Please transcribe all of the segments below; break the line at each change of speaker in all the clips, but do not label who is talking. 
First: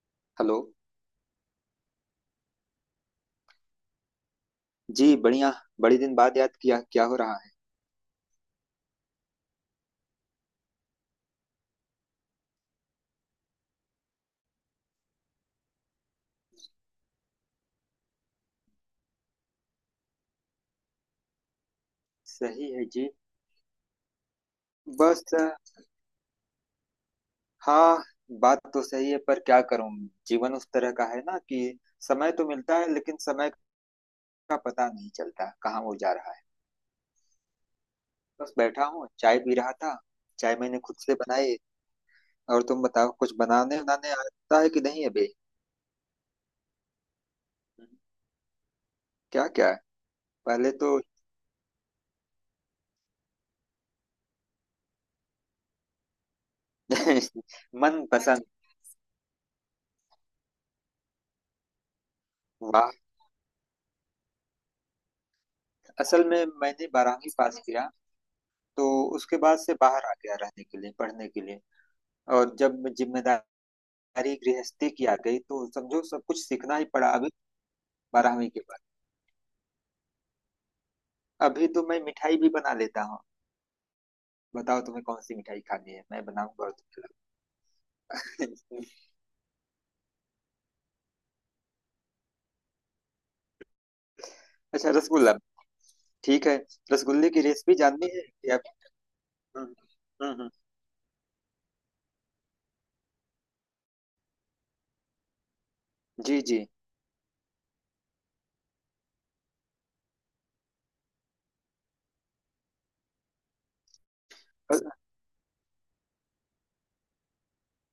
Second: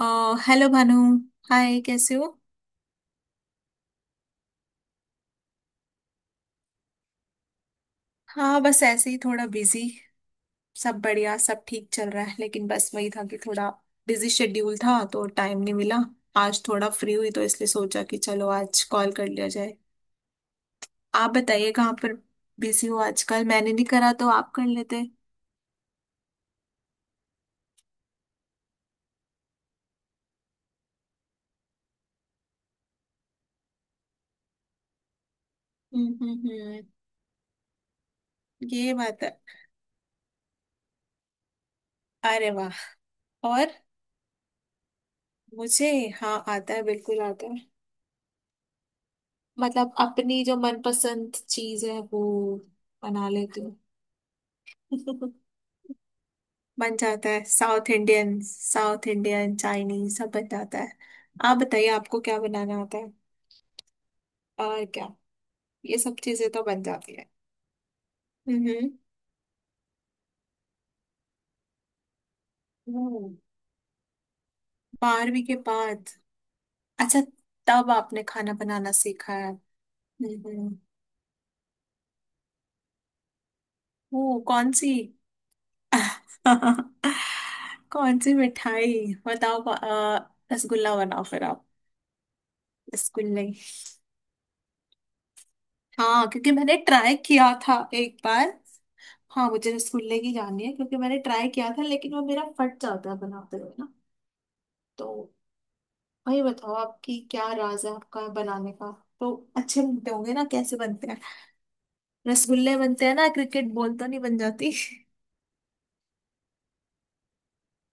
अ,
hello.
Hello Bhanu. Hi, कैसे हो?
जी बढ़िया। बड़ी दिन बाद याद किया, क्या हो रहा है?
हाँ, बस ऐसे ही थोड़ा बिजी। सब बढ़िया, सब ठीक चल रहा है, लेकिन बस वही था कि थोड़ा बिजी शेड्यूल था तो टाइम नहीं मिला। आज थोड़ा फ्री हुई तो इसलिए सोचा कि चलो आज कॉल कर लिया जाए। आप बताइए, कहाँ पर
सही है
बिजी हो
जी।
आजकल? मैंने नहीं करा तो आप कर लेते।
बस हाँ, बात तो सही है पर क्या करूं। जीवन उस तरह का है ना कि समय तो मिलता है, लेकिन समय का पता नहीं चलता कहाँ वो
हम्म,
जा रहा है।
हम्म, हम्म।
बस बैठा
ये
हूँ,
बात है।
चाय पी रहा था। चाय मैंने खुद से बनाई।
अरे
और
वाह।
तुम बताओ, कुछ
और
बनाने बनाने आता है कि नहीं अभी?
मुझे, हाँ आता है, बिल्कुल आता है।
क्या क्या है?
मतलब अपनी जो
पहले तो
मनपसंद चीज है वो बना लेती हूँ बन जाता है, साउथ
मन
इंडियन,
पसंद।
साउथ इंडियन, चाइनीज, सब बन जाता है। आप बताइए, आपको क्या बनाना
वाह।
आता है? और क्या? ये सब
असल में
चीजें तो बन
मैंने
जाती है।
12वीं पास किया, तो
हम्म,
उसके बाद से बाहर आ गया रहने के लिए, पढ़ने के लिए। और जब
हम्म।
जिम्मेदारी गृहस्थी की आ गई
12वीं के
तो समझो
बाद।
सब कुछ सीखना ही पड़ा
अच्छा,
अभी।
तब आपने
12वीं
खाना
के बाद
बनाना सीखा है। हम्म।
अभी तो मैं मिठाई भी बना लेता हूँ।
वो कौन
बताओ
सी?
तुम्हें कौन सी मिठाई खानी है, मैं बनाऊंगा और तुम्हें
कौन सी
खिलाऊंगा।
मिठाई बताओ? रसगुल्ला बनाओ फिर आप। रसगुल्ले।
अच्छा, रसगुल्ला।
हाँ,
ठीक
क्योंकि
है।
मैंने ट्राई
रसगुल्ले की
किया था
रेसिपी जाननी
एक
है
बार।
या?
हाँ,
हम्म
मुझे रसगुल्ले की
हम्म हम्म,
जाननी है, क्योंकि मैंने ट्राई किया था लेकिन वो मेरा फट जाता है बनाते हुए ना। तो
जी
वही
जी।
बताओ, आपकी क्या राज है आपका बनाने का? तो अच्छे बनते होंगे ना, कैसे बनते हैं? रसगुल्ले बनते हैं ना, क्रिकेट बॉल तो नहीं बन जाती।
अ-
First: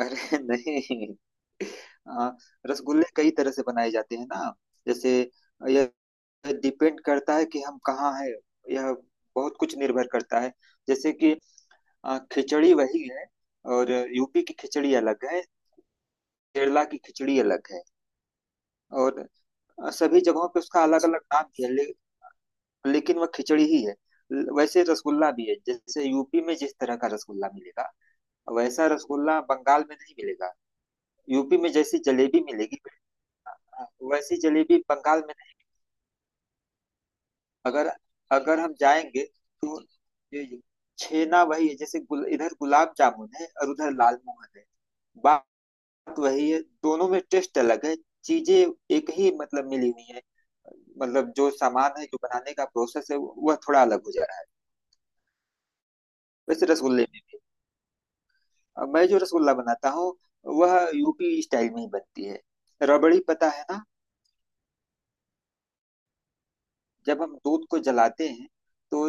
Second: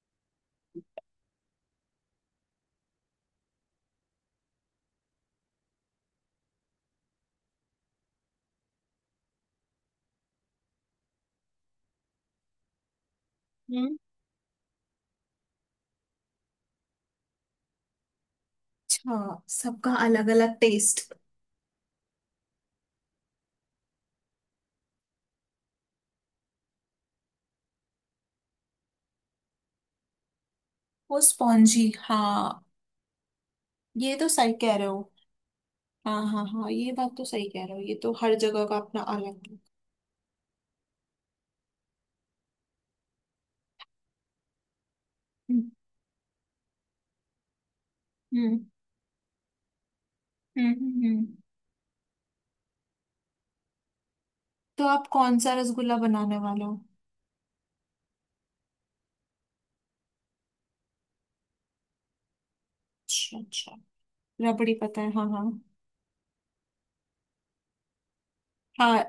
अरे नहीं। हाँ, रसगुल्ले कई तरह से बनाए जाते हैं ना। जैसे यह डिपेंड करता है कि हम कहाँ हैं। यह बहुत कुछ निर्भर करता है। जैसे कि खिचड़ी वही है और
हम्म।
यूपी की खिचड़ी अलग है, केरला की खिचड़ी अलग है।
अच्छा,
और
सबका
सभी
अलग
जगहों
अलग
पे उसका अलग
टेस्ट।
अलग नाम भी है लेकिन वह खिचड़ी ही है। वैसे रसगुल्ला भी है। जैसे यूपी में जिस तरह का रसगुल्ला मिलेगा वैसा रसगुल्ला बंगाल में नहीं मिलेगा।
वो
यूपी में
स्पॉन्जी,
जैसी जलेबी
हाँ।
मिलेगी आ,
ये तो
वैसी
सही कह
जलेबी
रहे हो।
बंगाल में नहीं।
हाँ, हाँ, हाँ, ये बात तो सही कह रहे हो,
अगर
ये तो हर
अगर
जगह
हम
का अपना
जाएंगे
अलग है।
तो ये- छेना वही है। जैसे इधर गुलाब जामुन है और उधर लाल मोहन है। बात
हम्म,
वही है, दोनों में टेस्ट अलग है। चीजें
हम्म,
एक ही मतलब मिली हुई है।
हम्म,
मतलब जो सामान है, जो बनाने का प्रोसेस है वह थोड़ा अलग हो जा रहा है।
तो आप कौन सा रसगुल्ला बनाने वाले
वैसे
हो?
रसगुल्ले में भी अब मैं जो रसगुल्ला बनाता हूँ वह यूपी स्टाइल में ही बनती है। रबड़ी
अच्छा,
पता है
अच्छा।
ना,
रबड़ी पता है, हाँ, हाँ,
जब हम दूध को जलाते हैं
हाँ।
तो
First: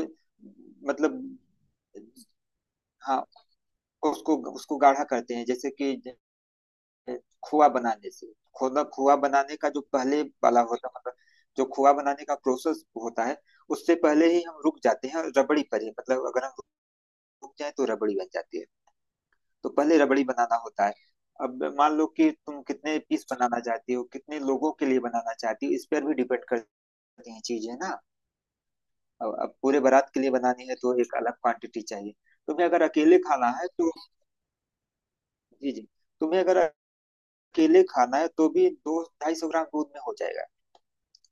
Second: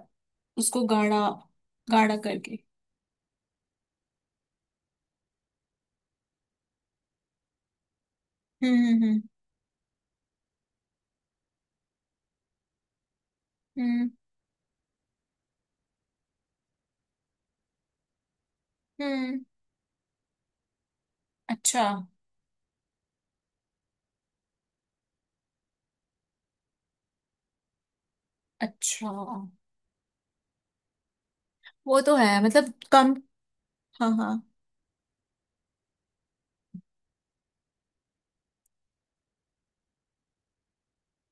उसको गाढ़ा,
मतलब
गाढ़ा करके।
हाँ उसको उसको गाढ़ा करते हैं। जैसे कि खोआ बनाने से खोदा
हम्म,
खोआ
हम्म,
बनाने का जो पहले वाला होता मतलब, जो खोआ बनाने का प्रोसेस होता है उससे
हम्म,
पहले ही हम रुक जाते हैं और रबड़ी पर ही मतलब अगर हम रुक जाए तो रबड़ी बन जाती है।
हम्म।
तो पहले रबड़ी बनाना होता है। अब
अच्छा,
मान लो कि तुम कितने पीस बनाना चाहती हो, कितने लोगों के लिए बनाना चाहती हो इस पर भी डिपेंड करती हैं चीजें ना।
अच्छा।
अब पूरे बारात के लिए बनानी है तो एक अलग क्वांटिटी
वो
चाहिए।
तो है,
तुम्हें
मतलब
अगर
कम।
अकेले खाना है तो
हाँ, हाँ।
जी जी, तुम्हें अगर अकेले खाना है तो भी 200-250 ग्राम दूध में हो जाएगा।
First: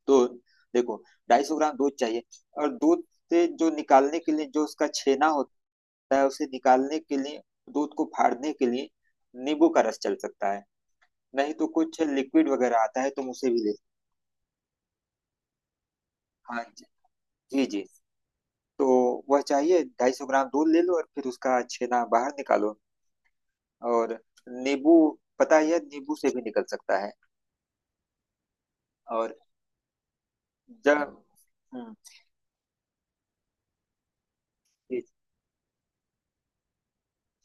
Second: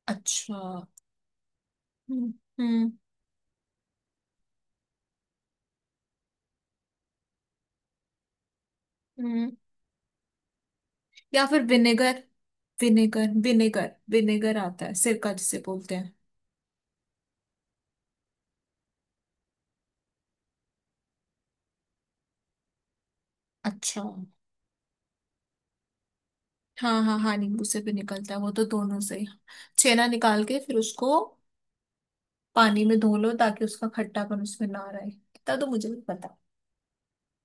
दूध,
अच्छा।
देखो, 250 ग्राम दूध चाहिए।
हम्म,
और
हम्म,
दूध से जो निकालने के लिए जो उसका छेना होता है, उसे निकालने के लिए, दूध को फाड़ने के लिए
हम्म।
नींबू का रस चल सकता है।
या
नहीं
फिर
तो कुछ
विनेगर।
लिक्विड वगैरह आता है, तुम उसे भी ले।
विनेगर आता है, सिरका जिसे बोलते हैं।
हाँ जी, जी जी। तो वह चाहिए, 250 ग्राम दूध ले लो और फिर उसका छेना बाहर निकालो।
अच्छा।
और नींबू, पता ही है नींबू से भी निकल सकता
हाँ,
है।
हाँ, हाँ, नींबू से भी निकलता है वो, तो दोनों से ही।
और
छेना निकाल के फिर उसको
जब हम्म
पानी में धो लो, ताकि उसका खट्टापन उसमें ना
जी,
रहे, इतना तो मुझे भी पता।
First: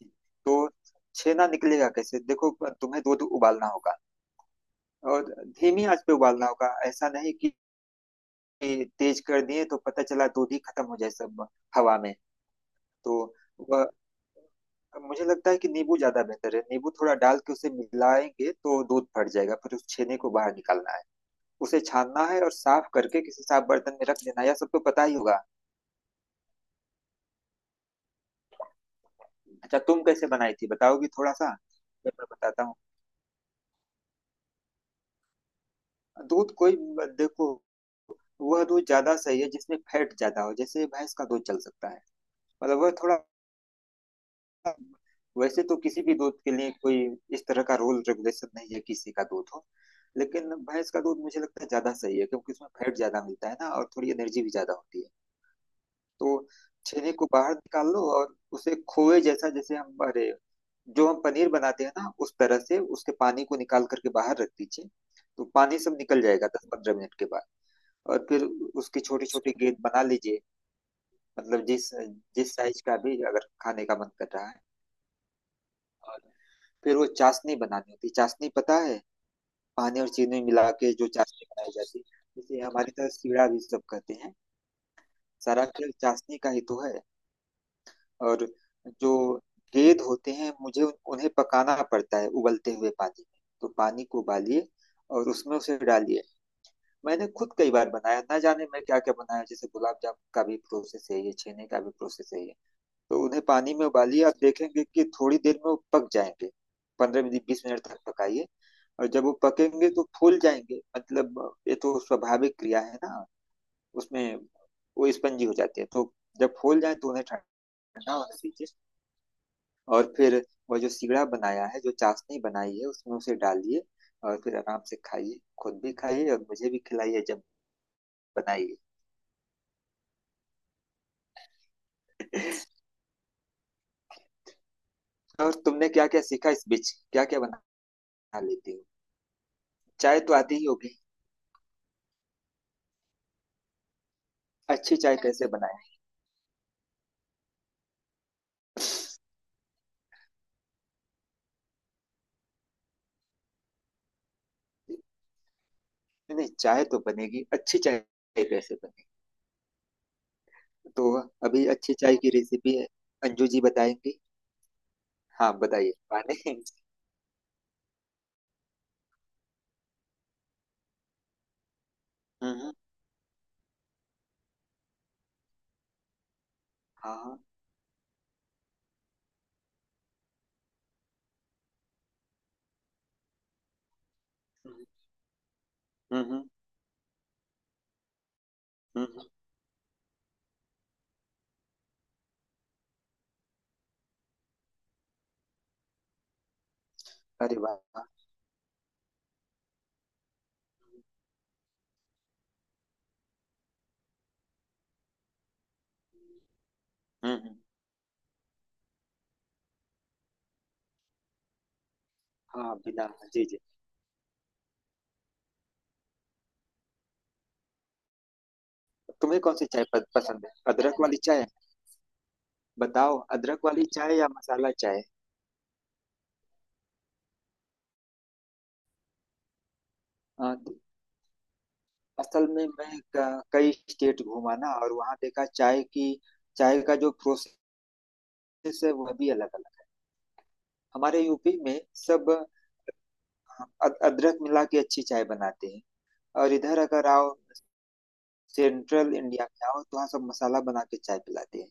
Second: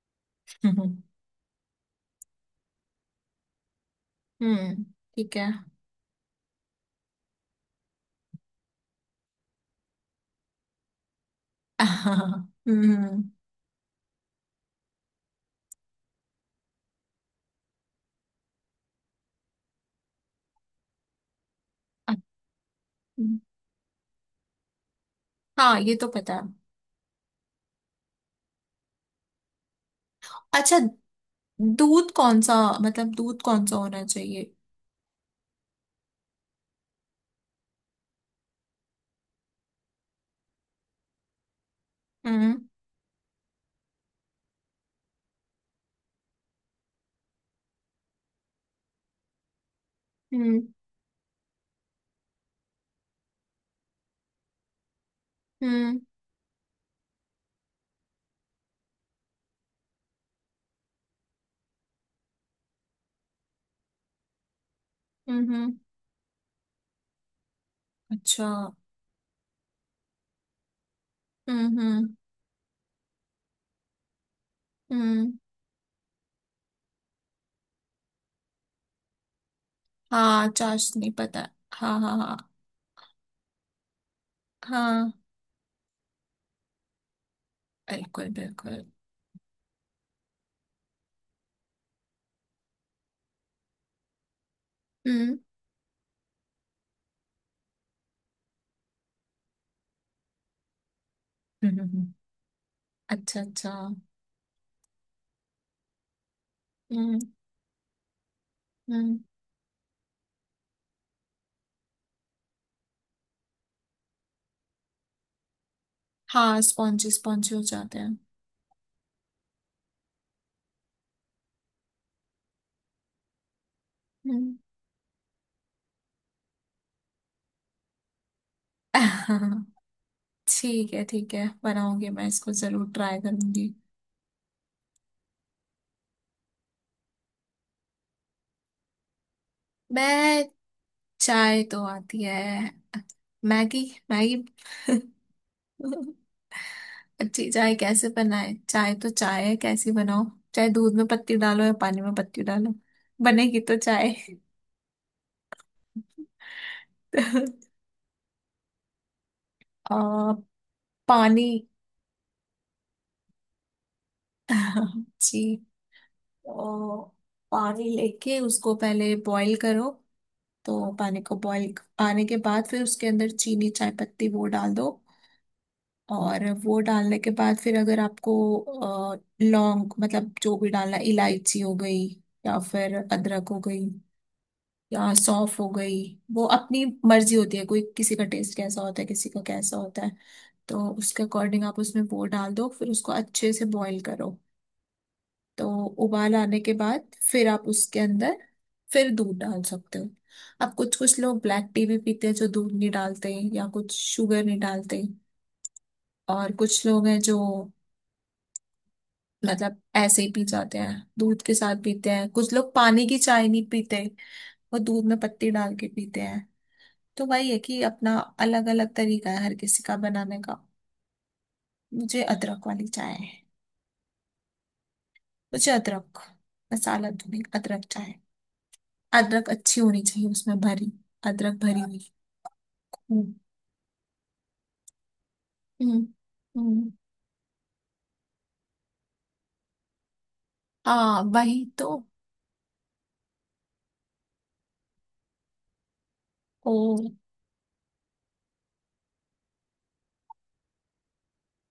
जी। तो छेना निकलेगा कैसे, देखो तुम्हें दूध उबालना होगा।
हम्म।
और
ठीक है
धीमी आंच पे उबालना होगा, ऐसा नहीं कि तेज कर दिए तो पता चला दूध ही खत्म हो जाए सब हवा में।
हाँ,
तो
हम्म।
वह मुझे लगता है कि नींबू ज्यादा बेहतर है। नींबू थोड़ा डाल के उसे मिलाएंगे तो दूध फट जाएगा, फिर उस छेने को बाहर निकालना है, उसे छानना है और साफ करके
अच्छा,
किसी साफ बर्तन में रख देना है। यह सब तो पता ही होगा।
हाँ ये तो पता है।
अच्छा, तुम कैसे बनाई थी
अच्छा,
बताओगी थोड़ा सा,
दूध
फिर मैं
कौन सा?
बताता हूँ।
मतलब दूध कौन सा होना चाहिए?
दूध कोई, देखो, वह दूध ज्यादा सही है जिसमें फैट ज्यादा हो, जैसे भैंस का दूध चल सकता है।
हम्म,
मतलब वह थोड़ा, वैसे तो किसी भी दूध के लिए कोई इस तरह का रूल रेगुलेशन नहीं है, किसी का दूध हो। लेकिन
हम्म,
भैंस का दूध मुझे लगता है ज्यादा सही है क्योंकि उसमें फैट ज्यादा मिलता है ना, और थोड़ी एनर्जी भी ज्यादा होती है।
हम्म,
तो छेने को बाहर निकाल लो और उसे खोए जैसा, जैसे हम अरे, जो हम पनीर बनाते हैं ना उस तरह से उसके पानी को निकाल करके बाहर रख दीजिए। तो
हम्म।
पानी सब निकल जाएगा 10-15 मिनट के बाद। और फिर
अच्छा।
उसकी छोटी छोटी गेंद बना लीजिए, मतलब
हम्म,
जिस
हम्म,
जिस साइज का भी अगर खाने का मन कर रहा है।
हम्म।
और फिर वो चाशनी बनानी होती है। चाशनी पता है, पानी और चीनी
हाँ,
मिला के जो
चाशनी पता
चाशनी
है,
बनाई
हाँ,
जाती
हाँ,
है,
हाँ।
इसे हमारी तरह सीढ़ा भी सब कहते हैं।
हाँ,
सारा खेल चाशनी का ही तो है।
बिल्कुल,
और
बिल्कुल।
जो गेंद होते हैं मुझे उन्हें पकाना पड़ता है उबलते हुए पानी में। तो पानी को उबालिए और
हम्म,
उसमें उसे डालिए। मैंने खुद कई बार बनाया, ना जाने मैं क्या क्या बनाया। जैसे गुलाब जामुन का भी प्रोसेस है ये, छेने
हम्म,
का भी
हम्म।
प्रोसेस है ये। तो
अच्छा,
उन्हें
अच्छा।
पानी में उबालिए, आप देखेंगे कि थोड़ी देर में वो पक जाएंगे।
हम्म,
15-20 मिनट तक पकाइए। और
हम्म।
जब वो पकेंगे तो फूल जाएंगे, मतलब ये तो स्वाभाविक क्रिया है ना। उसमें वो स्पंजी हो जाती है। तो जब
हाँ,
फूल जाए तो
स्पॉन्जी,
उन्हें
स्पॉन्जी हो जाते
ठंडा
हैं।
होने दीजिए। और फिर वो जो सिगड़ा बनाया है, जो चाशनी बनाई है उसमें उसे डालिए। और
हम्म।
फिर आराम से खाइए, खुद भी खाइए और मुझे भी खिलाइए जब बनाइए।
ठीक है, ठीक है, बनाऊंगी, मैं इसको जरूर ट्राई करूंगी।
और तुमने क्या क्या सीखा इस बीच, क्या क्या बना लेती हो? चाय तो
मैं,
आती ही होगी।
चाय तो आती है। मैगी। मैगी।
अच्छी चाय कैसे बनाए?
अच्छी चाय कैसे बनाए? चाय तो चाय है, कैसी बनाओ, चाहे दूध में पत्ती डालो या पानी में पत्ती डालो, बनेगी तो चाय।
नहीं नहीं, चाय तो बनेगी, अच्छी चाय कैसे बनेगी?
आ,
तो
पानी।
अभी अच्छी चाय की रेसिपी है, अंजू जी बताएंगी।
जी।
हाँ बताइए माने।
तो पानी लेके उसको पहले बॉईल करो, तो पानी को बॉईल आने के
हम्म
बाद
हम्म,
फिर उसके अंदर चीनी, चाय पत्ती वो डाल दो। और वो
हाँ
डालने के
हाँ।
बाद फिर अगर आपको लौंग, मतलब जो भी डालना, इलायची हो गई, या फिर अदरक हो गई,
हम्म
या सौंफ हो गई,
हम्म
वो
हम्म,
अपनी मर्जी होती है, कोई किसी का टेस्ट कैसा होता है,
हम्म,
किसी का कैसा होता है। तो उसके अकॉर्डिंग आप उसमें वो डाल दो, फिर उसको अच्छे से बॉईल करो। तो उबाल आने के बाद फिर
अरे
आप
वाह
उसके
वाह,
अंदर फिर दूध डाल सकते हो। अब कुछ कुछ लोग ब्लैक टी भी पीते हैं, जो दूध नहीं डालते या कुछ शुगर नहीं डालते। और कुछ लोग हैं
हम्म
जो
हम्म,
मतलब ऐसे ही पी जाते हैं, दूध के साथ पीते हैं, कुछ लोग
हाँ
पानी
बिना
की
जी
चाय
जी।
नहीं पीते, वो दूध में पत्ती डाल के पीते हैं। तो वही है कि अपना अलग अलग तरीका
तुम्हें
है हर
कौन सी
किसी
चाय
का बनाने
पसंद है,
का।
अदरक वाली चाय?
मुझे अदरक वाली चाय
बताओ,
है।
अदरक वाली चाय या मसाला चाय?
मुझे अदरक, मसाला धुनी अदरक चाय। अदरक अच्छी होनी चाहिए
हाँ,
उसमें
तो
भरी, अदरक भरी हुई।
असल में मैं
हम्म,
कई स्टेट घूमा ना, और वहाँ देखा चाय
हम्म,
की, चाय
हम्म।
का जो प्रोसेस है वह भी अलग अलग है।
हाँ
हमारे यूपी
वही
में
तो।
सब अदरक मिला के अच्छी चाय बनाते हैं। और
ओ।
इधर अगर आओ, सेंट्रल इंडिया में आओ, तो वहाँ सब मसाला बना के चाय पिलाते हैं।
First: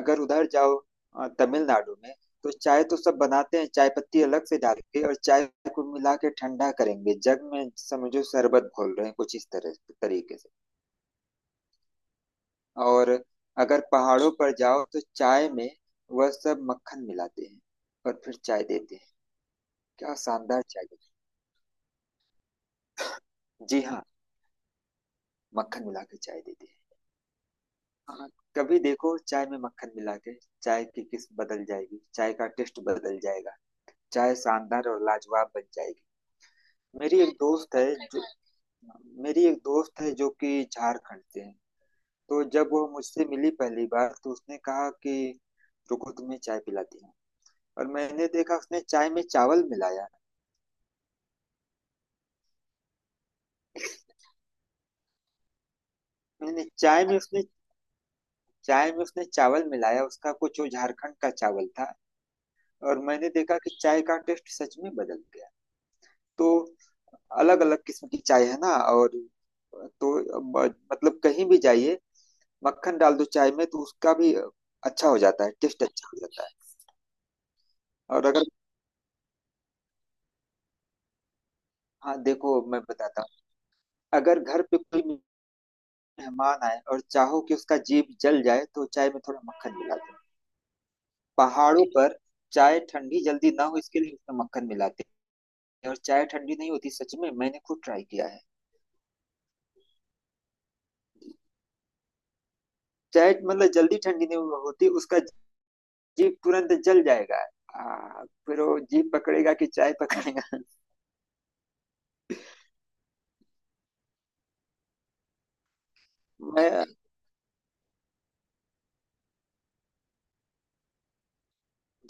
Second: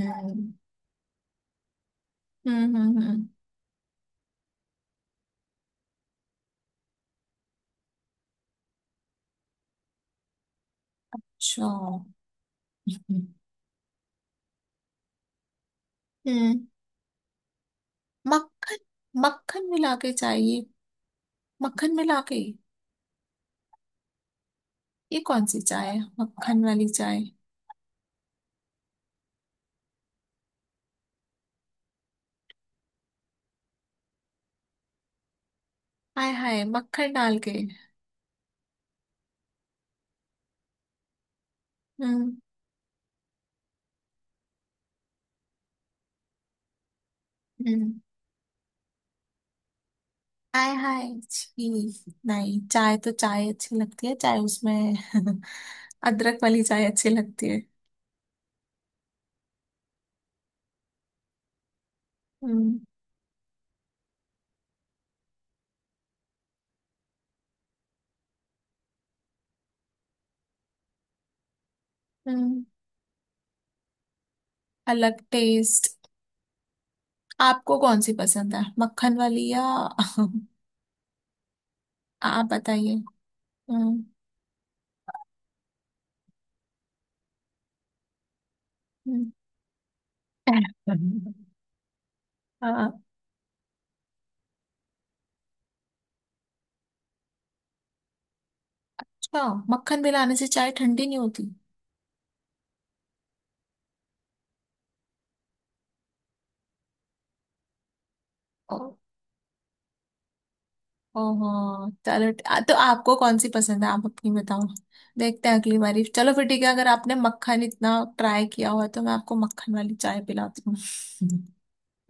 अगर उधर जाओ तमिलनाडु में, तो
हम्म,
चाय तो
हम्म,
सब
हम्म।
बनाते हैं, चाय पत्ती अलग से डाल के, और चाय को मिला के ठंडा करेंगे जग में, समझो शरबत घोल रहे हैं कुछ इस तरह तरीके से।
अच्छा। हम्म,
और अगर पहाड़ों पर जाओ तो चाय में वह सब
हम्म।
मक्खन मिलाते हैं और फिर चाय
मक्खन।
देते हैं,
मक्खन मिला के
क्या शानदार
चाहिए?
चाय देते
मक्खन मिला के।
हैं। जी हाँ,
ये कौन सी
मक्खन
चाय है,
मिला के चाय
मक्खन
देते हैं।
वाली चाय?
हाँ, कभी देखो चाय में मक्खन मिला के, चाय की किस्म बदल जाएगी, चाय का टेस्ट बदल जाएगा, चाय शानदार और लाजवाब बन जाएगी।
हाय हाय, मक्खन
मेरी एक
डाल के।
दोस्त है जो, मेरी एक दोस्त है जो कि झारखंड से है।
हम्म,
तो जब वो मुझसे मिली पहली बार तो उसने कहा कि रुको, तुम्हें चाय पिलाती हूँ। और
हम्म।
मैंने देखा उसने चाय में चावल मिलाया।
हाय हाय छी। नहीं, चाय तो चाय अच्छी लगती है, चाय उसमें अदरक वाली
मैंने
चाय
चाय
अच्छी
में उसने,
लगती है।
चाय में उसने चावल मिलाया, उसका कुछ वो झारखंड का चावल था।
हम्म,
और मैंने देखा कि चाय का टेस्ट सच में बदल गया। तो अलग अलग किस्म की चाय है ना। और तो मतलब कहीं भी जाइए
हम्म।
मक्खन डाल दो चाय में तो उसका भी अच्छा हो
अलग
जाता है, टेस्ट
टेस्ट।
अच्छा हो जाता है।
आपको कौन सी
और अगर,
पसंद है, मक्खन वाली या
हाँ
आप
देखो मैं
बताइए।
बताता हूँ,
हम्म,
अगर घर पे कोई मेहमान आए और चाहो कि उसका जीभ जल जाए तो चाय में
हम्म।
थोड़ा मक्खन मिला दो। पहाड़ों पर चाय
अच्छा।
ठंडी जल्दी ना हो इसके लिए उसमें मक्खन मिलाते हैं, और चाय ठंडी नहीं होती। सच में मैंने खुद ट्राई किया है।
मक्खन मिलाने से चाय ठंडी नहीं होती?
चाय मतलब जल्दी ठंडी नहीं होती, उसका जीप तुरंत जल जाएगा। फिर वो जीप पकड़ेगा कि चाय पकड़ेगा।
ओहो चलो, तो आपको कौन सी पसंद है, आप अपनी बताओ। देखते हैं अगली बारी। चलो फिर, ठीक है,
मैं
अगर आपने मक्खन इतना ट्राई किया हुआ है, तो मैं आपको मक्खन वाली चाय पिलाती हूँ।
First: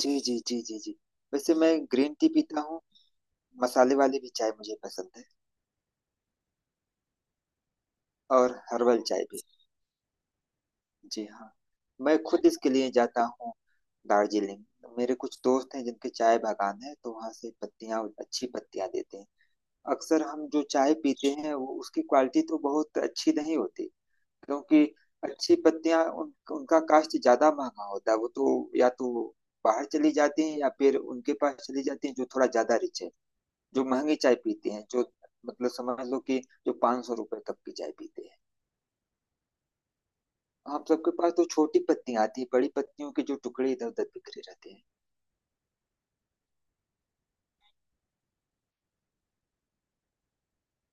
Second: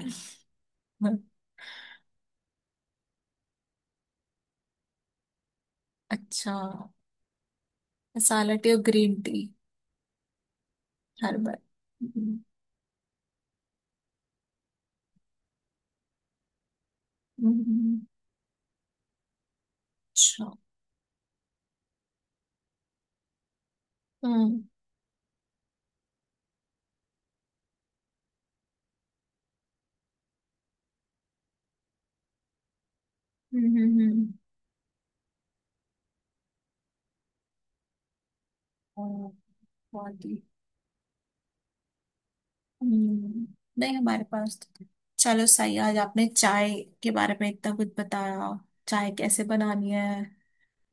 जी जी जी जी जी। वैसे मैं ग्रीन टी पीता हूँ, मसाले वाली भी चाय मुझे पसंद है,
अच्छा, मसाला
और
टी और
हर्बल
ग्रीन
चाय भी।
टी।
जी हाँ,
हर्बल।
मैं
हम्म,
खुद इसके लिए जाता हूँ दार्जिलिंग। मेरे कुछ दोस्त हैं जिनके चाय बागान है, तो वहाँ से
हम्म।
पत्तियाँ, अच्छी पत्तियाँ देते हैं। अक्सर हम
अच्छा।
जो चाय पीते हैं वो उसकी क्वालिटी तो बहुत अच्छी नहीं होती।
हम्म,
क्योंकि अच्छी पत्तियां उनका कास्ट ज्यादा महंगा होता है, वो तो या तो बाहर चली जाती हैं, या फिर उनके पास चली जाती हैं जो थोड़ा ज्यादा रिच है,
हम्म,
जो
हम्म,
महंगी चाय पीते हैं, जो मतलब समझ लो कि जो 500 रुपए तक की चाय पीते हैं।
और body,
हम सबके पास तो छोटी पत्तियां आती हैं, बड़ी पत्तियों के जो
हम्म।
टुकड़े इधर
नहीं,
उधर
हमारे
बिखरे
पास
रहते हैं।
तो... चलो सही है, आज आपने चाय के बारे में इतना कुछ बताया, चाय कैसे बनानी है,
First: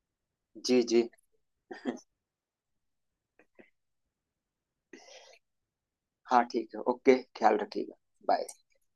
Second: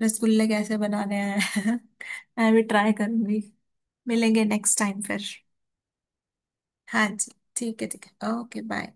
रसगुल्ले कैसे
जी जी।
बनाने हैं मैं भी ट्राई करूंगी। मिलेंगे नेक्स्ट टाइम फिर।
हाँ ठीक है,
हाँ
ओके,
जी,
ख्याल
ठीक है,
रखिएगा।
ठीक है,
बाय।
Okay bye.